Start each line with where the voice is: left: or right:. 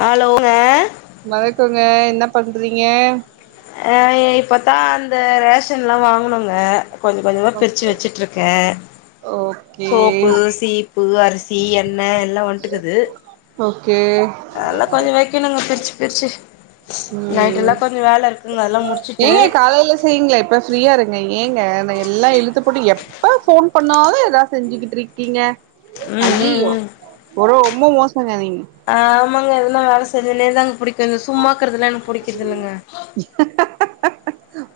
left: ஹலோங்க
right: வணக்கோங்க என்ன பண்றீங்க
left: அ இப்பத்தா அந்த ரேஷன்லா வாங்குனோங்க கொஞ்ச கொஞ்சமா
right: ஓக்
left: பிரிச்சி வச்சிட்ருக் க
right: ஓகே
left: சோப்பு சீப்பு அரிசி எண்ண எல்லா வன்ட்டுக்குது
right: ஓகே
left: அதலா கொஞ்சு வைக்கணுங்க பிரிச்சி பிரிச்சி
right: ம்
left: நைட்டெல்லா கொஞ்சு வேல இருக்
right: ஏங்க காலேல செய்ங்ளே இப்ப ஃப்ரீயா இருங்க ஏங்க இந்த எல்லா இழுத்துப் போட்டு எப் ப ஃபோன் பண்ணாலு எதா செஞ்சுக்கிட்ருக்கீங்க
left: ம் ம்
right: ஐயயோ
left: ம்
right: ஒரோ ரொம்ம மோசங்க நீங்க
left: ஆமாங்க எதுனா வேல செஞ்சுனேதாங்க புடிக்கு இந்த சும்மாக்கறதுலா எனக்கு புடிக்குற்தில்லங்க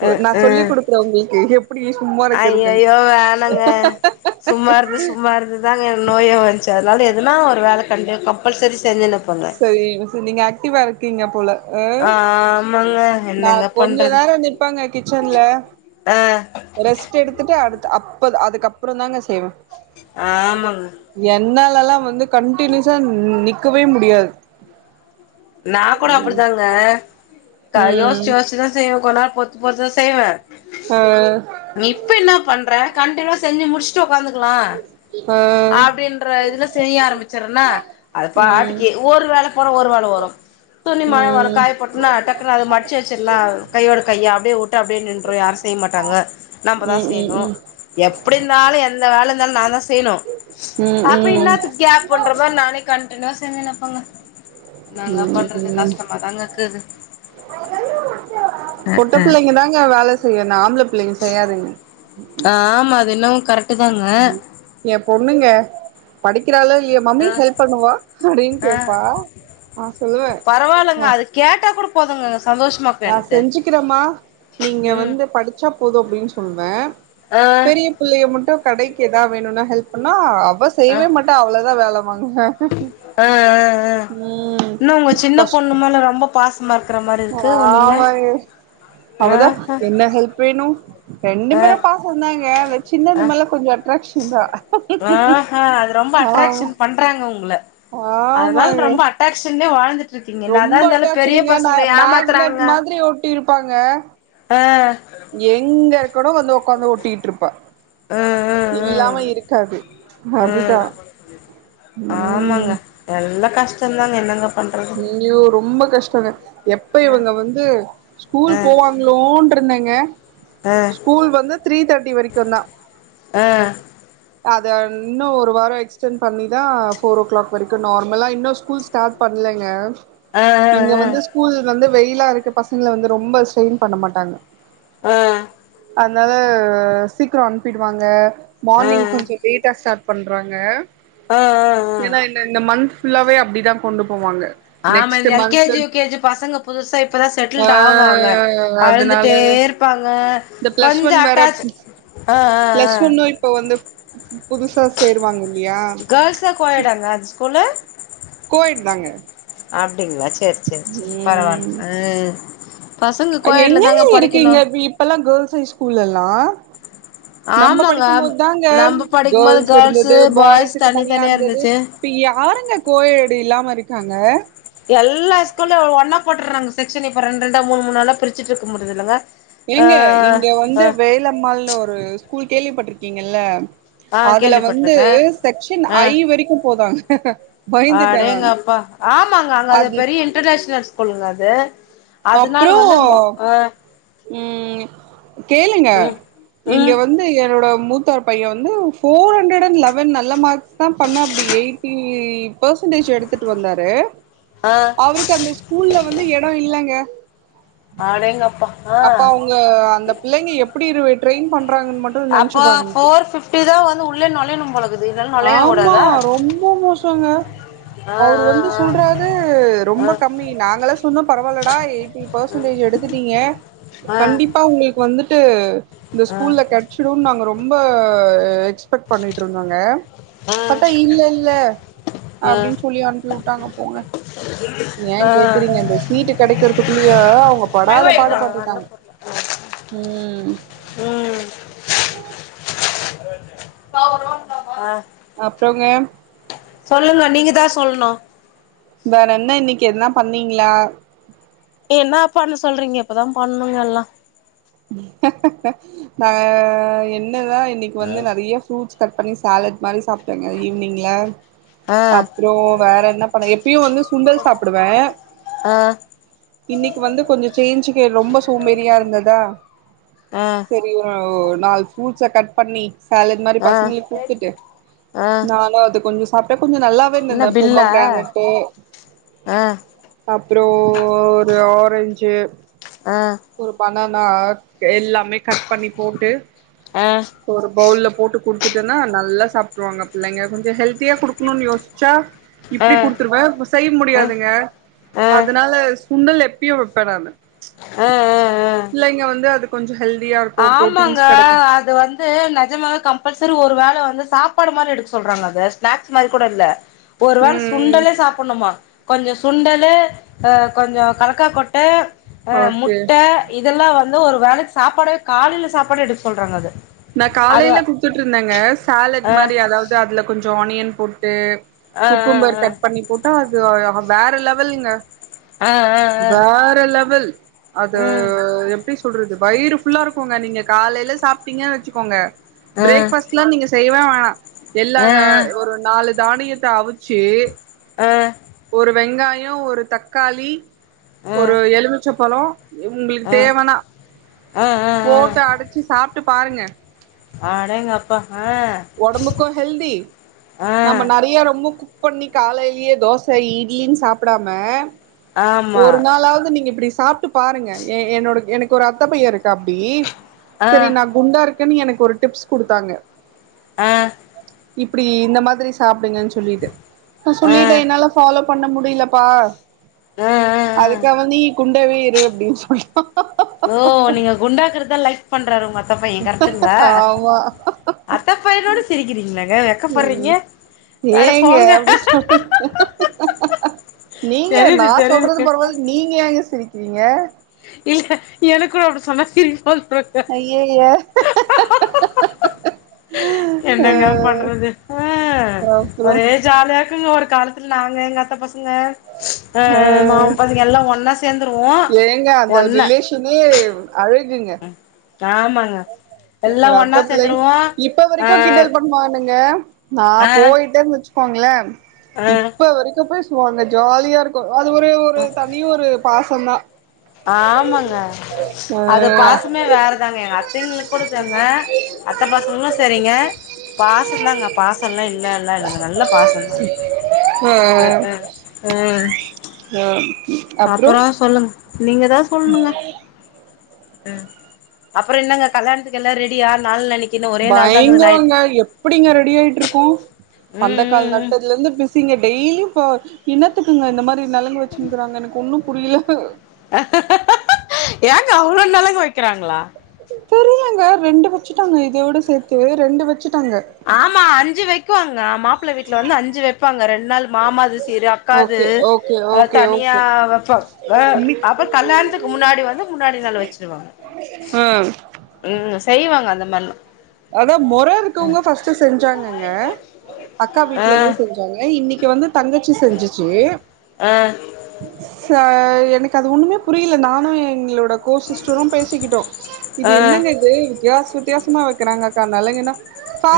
right: ஒ நா
left: அ
right: சொல்லி் குடுக்குற உங்ளுக்கு எப் புடி சும்மா இருக்கிறதுன்
left: ஐயையோ வேணாங்க சும்மா இருந்து சும்மா இருந்து தாங்க எனக் நோயே வன்ச்சு அதுனால எதுனா ஒரு வேல கண்டி கம்பல்சரி செஞ்சுன்னிப்பங்க
right: சரி இன்னுசு நீங்க ஆக்டிவா இருக்கீங்க போல அ
left: ஆமாங்க
right: நா
left: என்னங்க
right: கொஞ்சோ
left: பண்றது
right: நேரோ நிப்பங்க கிச்சன்ல
left: ஆ
right: ரெஸ்ட் எடுத்துட்டு அடுத்து அப்பது அதுக்கப்புறோந்தாங்க செய்வ
left: ஆமங்க
right: என்னாலலா வந்து கண்டினியூஸா நிக்கவே முடியாது
left: நா கூட அப்டிதாங்க கா யோச்சு
right: ம்
left: யோச் இன்னா செய்வே கொன் நேர் பொறுத்து பொறுத்துதா செய்வ
right: ஆ
left: நீ இப்ப என்ன பண்ற கண்டினூவா செஞ்சு முடிஸ்ட்டு ஒக்காந்துகுலா
right: ஆ
left: அப்டின்ற இதுல செய்ய ஆரமிச்சுருனா
right: ம்
left: அதுபாட்டுக்கி ஒரு வேல போனா ஒரு வேல வரு துணி
right: ம்
left: மழ வரு
right: ம்
left: காய போட்னா டக்குனு அது மடிச்சு வச்சிர்லா கையோட கையா அப்டியே ஒட் டு அப்டே நின்று யாரு செய் மாட்டாங்க நம்பதா
right: ம்
left: செயணு எப்டி இருந்தாலு எந்த வேல இருந்தாலு நாந்தா செய்ணு
right: ம் ம்
left: அப்ப இன்னாத்துக் கேப் பண்ற மார் நானே கண்டுனிவா செஞ்சுன்னிப்பங்க நா என்ன
right: ம்
left: பண்றது
right: ம்
left: கஷ்டமா தாங்க இக்குது
right: பொட்டப் பிள்ளைங்க தாங்க வேலை செய்யு இன்ன ஆம்பள பிள்ளைங்க செய்யாதுங்க
left: ஆமா அது என்னமு கரெக்ட்டுதாங்க
right: ஏயா பொண்ணுங்க படிக்கிறாளோ இல்லையோ மம்மி
left: ஆ
right: ஹெல்ப் பண்ணவா அப்டின்னு
left: ஆ
right: கேட்பா நா சொல்லுவே
left: கேட்டாக்கூட போதுங்கங்க சந்தோஷமாக்
right: நா செஞ்சுக்கிறேமா நீங்க
left: ம்
right: வந்து படிச்சா போது அப்டின்னு சொல்வே
left: ஆ
right: பிள்ளைய மட்டு கடைக்கு ஏதா வேணுன ஹெல்ப் பண்ணா அவ
left: ஆ ஆ
right: செய்யவே மாட்ட அவ்ளதா வேலவாங்குவ
left: ஆ
right: ம் கஷ்
left: உ மேல ரொம்ப பாசமா இருக்கற மாரி இருக்கு நீங்க
right: ஆமாங்க அவதா
left: ஆஹா
right: என்ன ஹெல்ப் வேணு ரெண்டு
left: ஆ
right: பேரு பாசந்தாங்க அந்த
left: ஆ
right: சின்னது மேல கொஞ்சோ அட்ராக்ஷன்தா
left: ஆ அது ரொம்ப அட்ராக்க்ஷன் பண்றாங்க உங்கள
right: ஆமாங்க
left: அட்ராக்சன்லையே வாழ்ந்துட்டு என்னதா
right: ரொம்ப
left: இருந்தாலு பெரிய
right: அட்டாச்சுடுங்க நா
left: பசங்கள
right: மேக்னெட்
left: ஏமாத்துறாங்க
right: மாதிரி ஒட்டி இருப்பாங்க
left: ஆ
right: எங்க இருக்னோ வந்து ஒக்காந்து ஒட்டிட்ருப்பா
left: ம் ம் ம்
right: இல்லாம இருக்காது
left: ம்
right: அதுதா
left: ஆமாங்க
right: ம்
left: எல்லா கஷ்டதாங்க என்னங்க பண்றது
right: ஐயோ ரொம்ப கஷ்டங்க எப்ப
left: ஆ
right: இவங்க வந்து ஸ்கூல்
left: ஆ
right: போவாங் லோன்டிருந்தங்க
left: ஆ
right: ஸ்கூல் வந்து த்ரீ தேர் ர்டி வரைக்குந்தா
left: ஆ
right: அத இன்னு ஒரு வாரோ எக்ஸ்டென்ட் பண்ணிதா ஃபோர் ஓ கிளாக் வரைக்கு நார்மலா இன்னு ஸ்கூல் ஸ்டார்ட் பண் பண்லங்க
left: ஆ
right: இங்க
left: ஆ
right: வந்து ஸ்கூல்லருந்து வந்து வெயிலா இருக்கு பசங்கள வந்து ரொம்ப ஸ்ட்ரெயின் பண்ண மாட்டாங்க
left: அ
right: அதனால சீக்ரோ அனுப்பிடுவாங்க
left: ஆ
right: மார்னிங்
left: ஆ
right: கொஞ்சோ லேட்டா ஸ்டார்ட் பண்றாங்க
left: ஆ ஆ ஆ
right: ஏன்னா இந்த இந்த மந்த் ஃபுல்லாவே அப்டிதா கொண்டு போவாங்க
left: ஆமா
right: நெக்ஸ்ட்
left: இந்த எல் கே
right: மந்த்ல
left: ஜி யு கே ஜி பசங்க புதுசா இப்பதா
right: ஆ
left: செட்டில்ட் ஆவாங்க
right: அதனால
left: அழுந்துட்டே இருப்பாங்க
right: இந்த பிளஸ்
left: கொஞ்சோ
right: ஒன் வேற
left: அட்டாச் ஆ ஆ
right: பிளஸ்
left: ஆ
right: ஒன்னு இப்போ வந்து புதுசா சேருவாங்கல்லையா
left: [unintelligible] கோயடாங்கா அந்த ஸ்கூல்லு
right: கோ எட் தாங்க
left: அப்டிங்ளா சேரி சேரி சேரி
right: ம்
left: பரவால்ல ம் பசங்க கோ எட்லதாங்க படிக்கணு
right: இப்பெல்லா கேர்ள்ஸ் ஹைஸ்கூல் எல்லா நம்ம
left: ஆமாங்க
right: படிக்கு போது தாங்க
left: நம்ம படிக்கும்போது
right: கேர்ள்ஸ்
left: கேர்ள்ஸு
right: இருந்தது
left: பாய்ஸ்
right: பாய்ஸுக்கு
left: தனி
right: தனியா இருந்தது
left: இருந்துச்சு
right: இப்ப யாருங்க கோஎட்டு இல்லாம இருக்காங்க
left: எல்லா ஸ்கூல்லையு ஒன்னா போட்றாங்க செக்க்ஷன் இப்ப ரெண்டு ரொண்டா மூணு மூணுனாலா பிரிச்சுட்டு இருக்க முடியிர்து இல்லங்க
right: இருங்க இங்க வந்து வேலம்மாள்னு ஒரு ஸ்கூல் கேள்விப் பட்டிருக்கீங்கல்ல
left: ஆ
right: அதுல வந்து
left: கேள்விப்பட்ருக்கே
right: செக்க்ஷன்
left: ஆ
right: ஐ வரைக்கு போதாங்க பயிந்துட்ட நானு
left: அடேங்கப்பா ஆமாங்க அங்க அது பெரிய இன்டர்நேஷ்னல் ஸ்கூலுங்க அது அதனால
right: அப்றோ
left: வந்து மோ ஆ
right: ம் கேளுங்க
left: ம்
right: இங்க
left: ம்
right: வந்து என்னோட மூத்தார் பைய வந்து ஃபோர் ஹண்ட்ரட் அண் லெவன் நல்ல மார்க்ஸ் தா பண்ணாப்புடி எயிட் டி பெர்சன்டேஜ் எடுத்துட்டு வந்தாரு
left: ஆ
right: அவருக்கு அந்த ஸ்கூல்ல வந்து எடோ இல்லங்க
left: அடேங்கப்பா ஆ
right: அப்ப அவங்க அந்த பிள்ளைங்க எப்டி இருவே ட்ரெயின் பண்றாங்கன்னு மட்டு நெனச்சு
left: அப்போ
right: பாருங்க
left: ஃபோர் பிஃப்டி தா வந்து உள்ளயே நொலையனு போலக்கு
right: ஆமா ரொம்போ மோசங்க
left: ஆ
right: அவரு வந்து சொல்றாரு
left: ஆ
right: ரொம்ப கம்மி நாங்கள சொன்னோ பரவால்லடா எயிட்டி இ பர்சன்டேஜ் எடுத்துட்டீங்க
left: ஆ
right: கண்டிப்பா
left: ஆ
right: உங்களுக்கு வந்துட்டு இந்த
left: ஆ
right: ஸ்கூல்ல கெட ச்சிடும் நாங்க ரொம்போ எக்ஸ்பெக்ட் பண்ணிட்ருந்தோங்க
left: ஆ
right: பாத்தா இல்லல்ல அப்டின்ச் சொல்லி அனுப்பி வுட்டாங்க போங்க ஏ கேக்குறீங்க இந்தந்த சீட்டு கெடைக்கிறதுக்குள்ளயே அவ்ங்க பாடாத பாடு
left: ஆ ஆ
right: பாட்டுட்டாங்க ம்
left: ம் ஆ
right: அப்றோங்க
left: சொல்லுங்க நீங்க தா சொல்ணு
right: வேற என்ன இன்னிக்கு எதுன்னா பண்ணீங்களா
left: என்னா பண்ண சொல்றீங்க இப்பதா பண்ணணுங்க எல்லா
right: நா என்னதா இன்னிக்கு வந்து நெறைய ஃப்ரூட்ஸ் கட் பண்ணி சாலட் மாரி சாப்பிட்டேங்க ஈவ்னிங்ல
left: ஆ
right: அப்புறோ வேற என்ன பண்ண எப்பயு வந்து சுண்டல் சாப்பிடுவே
left: ஆ
right: இன்னிக்கு வந்து கொஞ்சோ சேஞ்சுக்கு ரொம்ப சோம்பேறியா இருந்ததா
left: ஆ
right: செரி ஒ நாலு ஃப்ரூட்ஸ கட் பண்ணி சேலட் மாரி
left: ஆ
right: பசங்களுக்கு குடுத்துட்டு
left: ஆ
right: நானு அது கொஞ்சோ ஸ் சாப்ட்டே கொஞ்சோ நல்லாவேருந்தது
left: என்ன
right: இந்த
left: பில்லா
right: பொமகிரானட்டு
left: ஆ
right: அப்றோ ஒரு ஆரஞ்சு
left: ஆ
right: ஒரு பனானாக் எல்லாமே கட் பண்ணி போட்டு
left: அ
right: ஒரு பவுல்ல போட்டு குடுத்துட்டன்னா நல்லா சாப்ட்றுவாங்க பிள்ளைங்க கொஞ்சோ ஹெல்த்தியா குடுக்கணுனு யோசிச்சா
left: ஆ
right: இப்டி குடுத்துருவ பஸ் செய்ய
left: ஆ
right: முடியாதுங்க
left: ஆ
right: அதனால சுண்டல் எப்பயு வெப்ப நானு
left: ஆ
right: பிள்ளைங்க வந்து அது கொஞ்சோ ஹெல்தியாருக்கு
left: ஆமாங்க
right: பு்ரோட்டீன்ஸ் கெடைக்கு
left: அது வந்து நெஜமாவே கம்பல்சரி ஒரு வேல வந்து சாப்பாடு மாரி எடுக்க சொல்றாங்க அத ஸ்னாக்ஸ் மாரி கூட இல்ல ஒருவேள
right: ம்
left: சுண்டலே சாப்பிட்ணுமா கொஞ்சோ சுண்டலு ஆ கொஞ்சோ கலக்கா கொட்ட ஆ
right: ஓகே
left: முட்ட இதெல்லா வந்து ஒருவேளைக்கு சாப்பாடவே காலேல சாப்பாடு எடுக்க சொல்றாங்க அத
right: நா காலேல குடுத்துட்ருந்தேங்க சாலட்
left: அ
right: மாரி அதாவது அதுல கொஞ்சோ ஆனியன் போட்டு
left: அ அ
right: குக்கும்பர்
left: அ
right: கட் பண்ணி போட்டா அது [unintelligible] வேற லெவலுங்க
left: ஆ ஆ ஆ
right: வேற லெவல் அது
left: ம்
right: எப்டி சொல்றது வயிறு ஃபுல்லா இருக்குங்க நீங்க காலேல சாப்பிட்டீங்க வச்சுக்கோங்க
left: ஆ
right: பிரேக் ஃபாஸ்ட்லா நீங்க செய்யவே வேணா எல்லா
left: ஆ ஆ ஆ
right: கா ஒரு நாலு தானியத்த அவுச்சி
left: ஆ
right: ஒரு வெங்காயோ ஒரு தக்காளி ஒரு எலுமிச்சைப்பழோ உங்களுக்கு
left: ஆ ஆ
right: தேவன்னா
left: ஆ ஆ
right: போட்டு அடச்சு சாப்பிட்டு பாருங்க
left: ஆடேங்கப்பா ஆ
right: ஒடம்புக்கு ஹெல்தி
left: ஆ
right: நம்ம நெறைய ரொம்ப பொண்ணி காலேயிலயே தோச இட்லின்னு சாப்டாம
left: ஆமா
right: ஒரு நாளாவது நீங்க இப்டி சாப்ட் பாருங்க ஏ என்னோட எனக்கு ஒரு அத்த பைய இருக்கா அப்டி
left: ஆ ஆ
right: சரி நா குண்டா இருக்கனு எனக்கு ஒரு டிப்ஸ் கொடுத்தாங்க
left: ஆ
right: இப்டி இந்த மாதிரி சாப்பிடுங்கன்னு சொல்லிட்டு நா சொல்லிட்ட என்னால ஃபாலோ பண்ண முடிலப்பா
left: அ அ
right: அதுக்கு அவ நீ குண்டாவே இரு அப்டின்னு சொல்லிட்டா
left: ஓ நீங்க குண்டாக்கறத லைக் பண்றாரு உங்க அத்தப்பைய கரெக்டுங்களா
right: ஆமா
left: அத்தப்பையனோட சிரிக்கிறீங்களங்க வெக்கப்படுறீங்க
right: ம்
left: அட
right: ஏங்க
left: போங்க
right: அப்டி சொல் நீங்க
left: தெரியுது
right: நா சொல்றது
left: தெரியுது
right: பரவால நீங்க ஏங்க சிரிக்கிறீங்க
left: இல்ல எனக்கும் அப்டி சொன்னா திரி போ
right: ஐய்ய்ய அ
left: என்னங்க பண்றது ஹ
right: அப்றோ
left: ஒரே ஜாலியாக்குங்க ஒரு காலத்துல நாங்க எங்க அத்த பசங்க
right: அ
left: ஆஹ மா பாதிங்க எல்லா ஒன்னா சேர்ந்தருவோ ஒன்ன
right: தனி அழகுங்க
left: ஆமாங்க எல்லா
right: ஒரு
left: ஒன்னா சேந்துருவோ அஹ்
right: மானுங்க நா போயிட்டேன்னு வச்சுக்கோங்கள
left: ஆ
right: இப்ப வரைக்கும் போய் ஹோ அங்க ஜாலியா இருக்கு அது ஒரு ஒரு தனிய ஒரு பாச தா
left: ஆமாங்க அது பாசமே வேற தாங்க ங்க அத்தைங்களுக்கு கூட சங்க அத்த பசங்களு சரிங்க பாச தாங்க பாச எல்லா இல்ல இல்ல இல்ல நல்ல பாசம்தா
right: ஆ
left: அ ஆ உஹ
right: ஆ அப்புறோ
left: அப்பற சொல்லுங்க நீங்கதா ம் அப்பறோ என்னங்க கல்யாணத்துக்கு எல்லா ரெடியா நாள் நெருங்கி இன்னு ஒரே
right: பயங்கரோங்க எப்டிங்க ரெடி ஆயிட்டு இருக்கோ பந்த
left: ம்
right: கால்
left: ம்
right: நட்டதுல இருந்து பிசீங்க டெய்லி ப்பா இனத்துக்குங்க இந்த மாரி நலங்கு வச்சுனுருக்காங்க எனக்கு ஒன்னு புரில்ல
left: ஏங்க அவ்ளோ நலங்கு வைக்கிறாங்களா
right: தெரிலங்க ரெண்டு வச்சுட்டாங்க இதோட சேத்து ரெண்டு வச்சுட்டாங்க
left: ஆமா அஞ்சு வைக்குவாங்க மாப்பிள்ள வீட்டுல வந்து அஞ்சு வைப்பாங்க ரெண்டு நாள் மாமா அது சிறு அக்காது
right: ஓகே ஓகே ஓகே ஓகே
left: தனியாப்ப வைபாங்க அப்பற கல்யாணத்துக்கு முன்னாடி வந்து முன்னாடி நாள் வச்சிருவாங்க
right: ம்ம்
left: ம் செய்வாங்க அந்த மாதிரிலா
right: அதா முற இருக்கவங்க ஃபர்ஸ்ட்ட் செஞ்சாங்கங்க அக்கா
left: ஆ
right: வீட்டு்ல இருந்து செஞ்சாங்க இன்னிக்கு வந்து தங்கச்சி செஞ்சுச்சு
left: ஆஹ
right: சா எனக்கு அது ஒண்ணுமே புரியல நானும் எங்களோட கோ சிஸ்டரும் பேசிக்கிட்டோ இது
left: ஆ
right: என்னங்க இது வித்தியாச வித்தியாசமா வெக்கிறாங்க கா நலங்குன்னா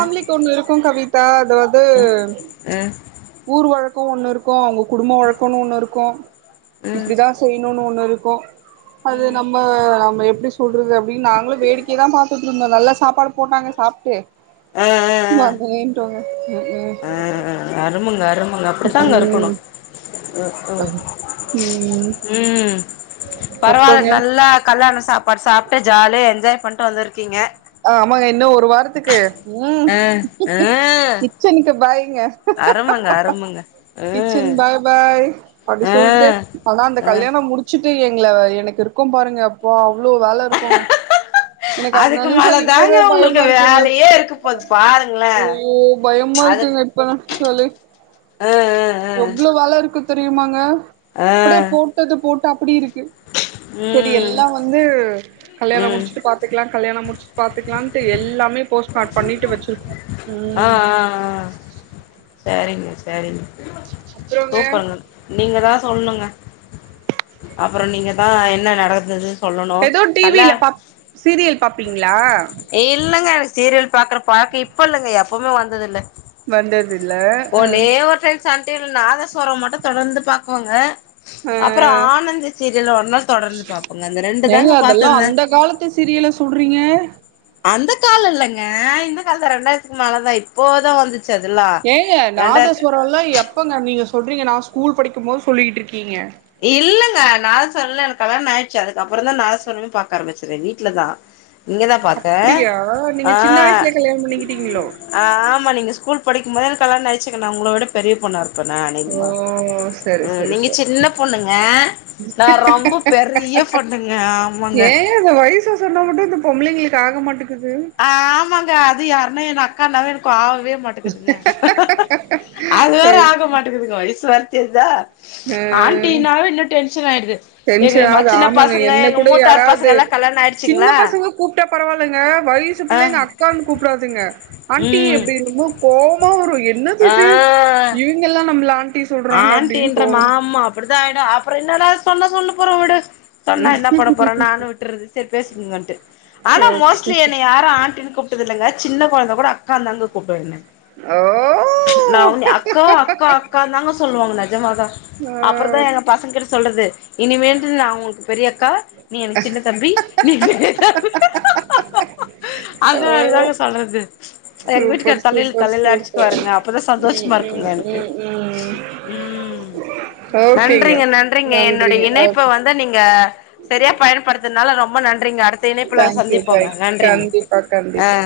left: அ அ
right: ஒண்ணு இருக்கும் கவிதா அதாவது
left: ம்
right: ஊர் வழக் கோ ஒண்ணுருக்கு அவ்ங்க குடும்ப வழக்கம்ன்னு ஒண்ணு இருக்கும்
left: ம்
right: இப்படிதா செய்யணும்னு ஒண்ணு இருக்கும் அது
left: ம்
right: நம்ம நம்ம எப்டி சொல்றது அப்டின்னு நாங்களு வேடிக்கய தா பாத்துட்டுருந்தோ நல்ல சாப்பாடு போட்டாங்க சாப்ட்டு
left: ஆ ஆ
right: நாங்க கெளம்பிடோங்க உ உ ம்
left: அருமுங்க அருமுங்க அபடித்தாங்கருக்கணு உம் உம்
right: ம்
left: ம் பரவால்ல
right: அப்புறங்க
left: நல்லா கல்யாண சாப் பாடு சாப்ட்டு ஜாலியா என்ஜாய் பண்ட்டு வந்திருக்கீங்க
right: ஆமாங்க இன்னும் ஒரு வார் த்துக்கு உம்
left: ஆ ம்
right: கிச்சனுக்கு பாய்ங்க
left: அருமங்க அருமங்க
right: கிச்சன்
left: ம்
right: பாய் பாய் அப்டி சொல்லிட்டு
left: ம்
right: ஆனா அந்த
left: ம்
right: கல்யாணம் முடிச் ச்சுட்டு எங்கள எனக்கு இருக்கும் பாருங்க அப்பா அவ்ளோ வேல இருக்குங்க எனக்கு அது
left: அதுக்கு
right: நெனச்சா
left: மேல தாங்க
right: இப்பவே
left: உங்களுக்கு
right: பயமா இருக்குங்க
left: வேலையே இருக்க போது பாருங்களே
right: யோ பயம்மா
left: அதுக்கு
right: இருக்குங்க ப சொல்லி
left: ஆ ஆ
right: எவ்ளோ வேல இருக்கு தெரியுமாங்க
left: ஆ
right: இப்ப போட்டது போட்டு அப்டி இருக்கு
left: ம்
right: செரி எல்லா வந்து கல்யாணம்
left: ம்
right: முடிச்சுட்டு பாத்துக்கலா கல்யாணம் முடிச்சி பாத்துக்கலான்னுட்டு எல்லாமே போஸ்ட்மார்ட் பண்ணிட்டு வச்சிருக்கோ
left: ஆ
right: ம்
left: ஆ ஆ செரிங்க செரிங்க
right: அப்றோங்க
left: சூப்பர்ன்னு நீங்க தா சொல்லுங்க அப்றோ நீங்க தா என்ன நடந்தது சொல்லணு
right: எதோ
left: கல்ல
right: டிவில பா சீரியல் பாப்பீங்களா
left: இல்லங்க எனக்கு சீரியல் பாக்குற பழக்கோ இப்ப இல்லங்க எப்பவுமே வந்தது இல்ல
right: வந்ததுல
left: ஒண்ணே ஒரு டைம் சன் டிவில நாதஸ்வரம் மட்டு தொடர்ந்து பாக்குவோங்க
right: அ
left: அப்பறோ ஆனந்த சீரியல் ஒரு நாள் தொடர்ந்து பாப்போங்க அந்த ரெண்டு தாங்க பாத்திருந்தே
right: ட்டு சீரியல சுடுறீங்க
left: அந்த காலோ இல்லைங்க இந்த காலத்தா ரெண்டாயிரத்துக்கு மேல தா இப்போ தா வந்து சு அதுலா
right: ஏங்க நாதஸ்வரோ எல்லா எப்பங்க நீங்க சொல்றீங்க நா ஸ்கூல் படிக்கும் போது சொல்லிட்டுருக்கீங்க
left: இல்லங்க நாதஸ்வரோல எனக்கு கல்யாணம் ஆயிருச்சு அதுக்கப்பற தா நாதஸ்வரமே பாக்க ஆரம்பிச்சதே வீட்ல தா இங்க தா பாத்தே
right: அப்டியா
left: ஆ
right: நீங்க சின்ன வயசுல கல்யாணம் பண்ணிக்கிட்டீங்களோ
left: ஆமா நீங்க ஸ்கூல் படிக்குபோதே கல்யாணோ ஆயிச்சுங்க நா உங்களோட பெரிய பொண்ணார் இப்ப நா அநேகமா
right: ஓ செரி
left: உ
right: செரி
left: நீங்க
right: செரி
left: சின்ன பொண்ணுங்க நா ரொம்ப பெரிய பொண்ணுங்க ஆமாங்க
right: ஏங்க இந்த வயச சொன்னா மட்டு இந்த பொம்பள்ளைங்களுக்கு ஆக மாட்டேங்குது
left: ஆமாங்க அது யாருன்னா எங்க அக்கானாவே எனக்கு ஆகவே மாட்டேங் க்குதுங்க அது வேற
right: ஆ
left: ஆக மாட்டேக்குதுங்க வயசுவரத்திதுதா ஆண்டினாலு இன்னும் டென்ஷன் ஆயிடுது எங்க எ
right: டென்ஷனாவுது
left: மச்சுன
right: ஆமாங்க
left: பசங்க
right: என்ன
left: எங்க
right: கூட
left: மூத்தார்
right: யாராவது
left: பசங்க எல்லாம் கல்யாணம்
right: சின்ன
left: ஆயிடுச்சிங்களா
right: பசங்க கூப்ட்டா பரவால்லங்க வயசு பிள்ளைங்க அக்கானு கூப்புடாதுங்க ஆண்டி
left: ம்
right: அப்டின்மோ கோவமா வரு என்னது
left: ஆ
right: இது ஏ இவ்ங்க எல்லா நம்மள ஆண்டி சொல்றாங்க அப்டின்னு
left: அப்றம்
right: கோவ வரு
left: மாம்மா அப்டிதா ஆயிடு அப்றோ என்னடா இது சொன்னா சொல்லு போறா வுடு சொன்னா என்ன பண்ண போறா நானு விட்றது செரி பேசிகங்கன்னு ஆனா
right: ஓகே
left: மோஸ்ட்லி என்ன யாரு ஆண்டினு கூப் ட்ருதுல்லங்க சின்ன கொழந்த கூட அக்கான்தாங்க கூப்டு என்ன
right: ஓ
left: ந உன்ய அக்கா அக்கா அக்கான்தாங்க சொல்லுவாங்க நெஜமாதா
right: ஓ
left: அப்றந்தா
right: ஆ
left: எங்க பசங்க கிட்ட சொல்றது இனிமேட்டு நா உங்ளுக்கு பெரிய அக்கா நீ எனக்கு சின்ன தம்பி நீ [inaudible] அந்த
right: ஓ
left: மேரிதாங்க சொல்றது எங்க வீட்டுகாரு
right: சூப்பர்
left: தலைல
right: சூப்பர்
left: தலைல
right: சூப்பர்
left: அடிச்சுக்குவாருங்க அப்பதா
right: ம்
left: சந்தோஷமா இருக்குங்க
right: ம்
left: எனக்கு
right: ம் ம்
left: ம்
right: ஓகேங்க
left: நன்றிங்க நன்றிங்க என்னோடைய இணைப்ப வந் த நீங்க செரியாப் பயன்படுத்தனால ரொம்ப நன்றிங்க அடுத் த இணைப்புல
right: தேங்க்யூ
left: சந்திப்போங்க
right: தேங்க்ஸ்
left: நன்றிங்க
right: கண்டிப்பா
left: அ
right: கண்டிப்பா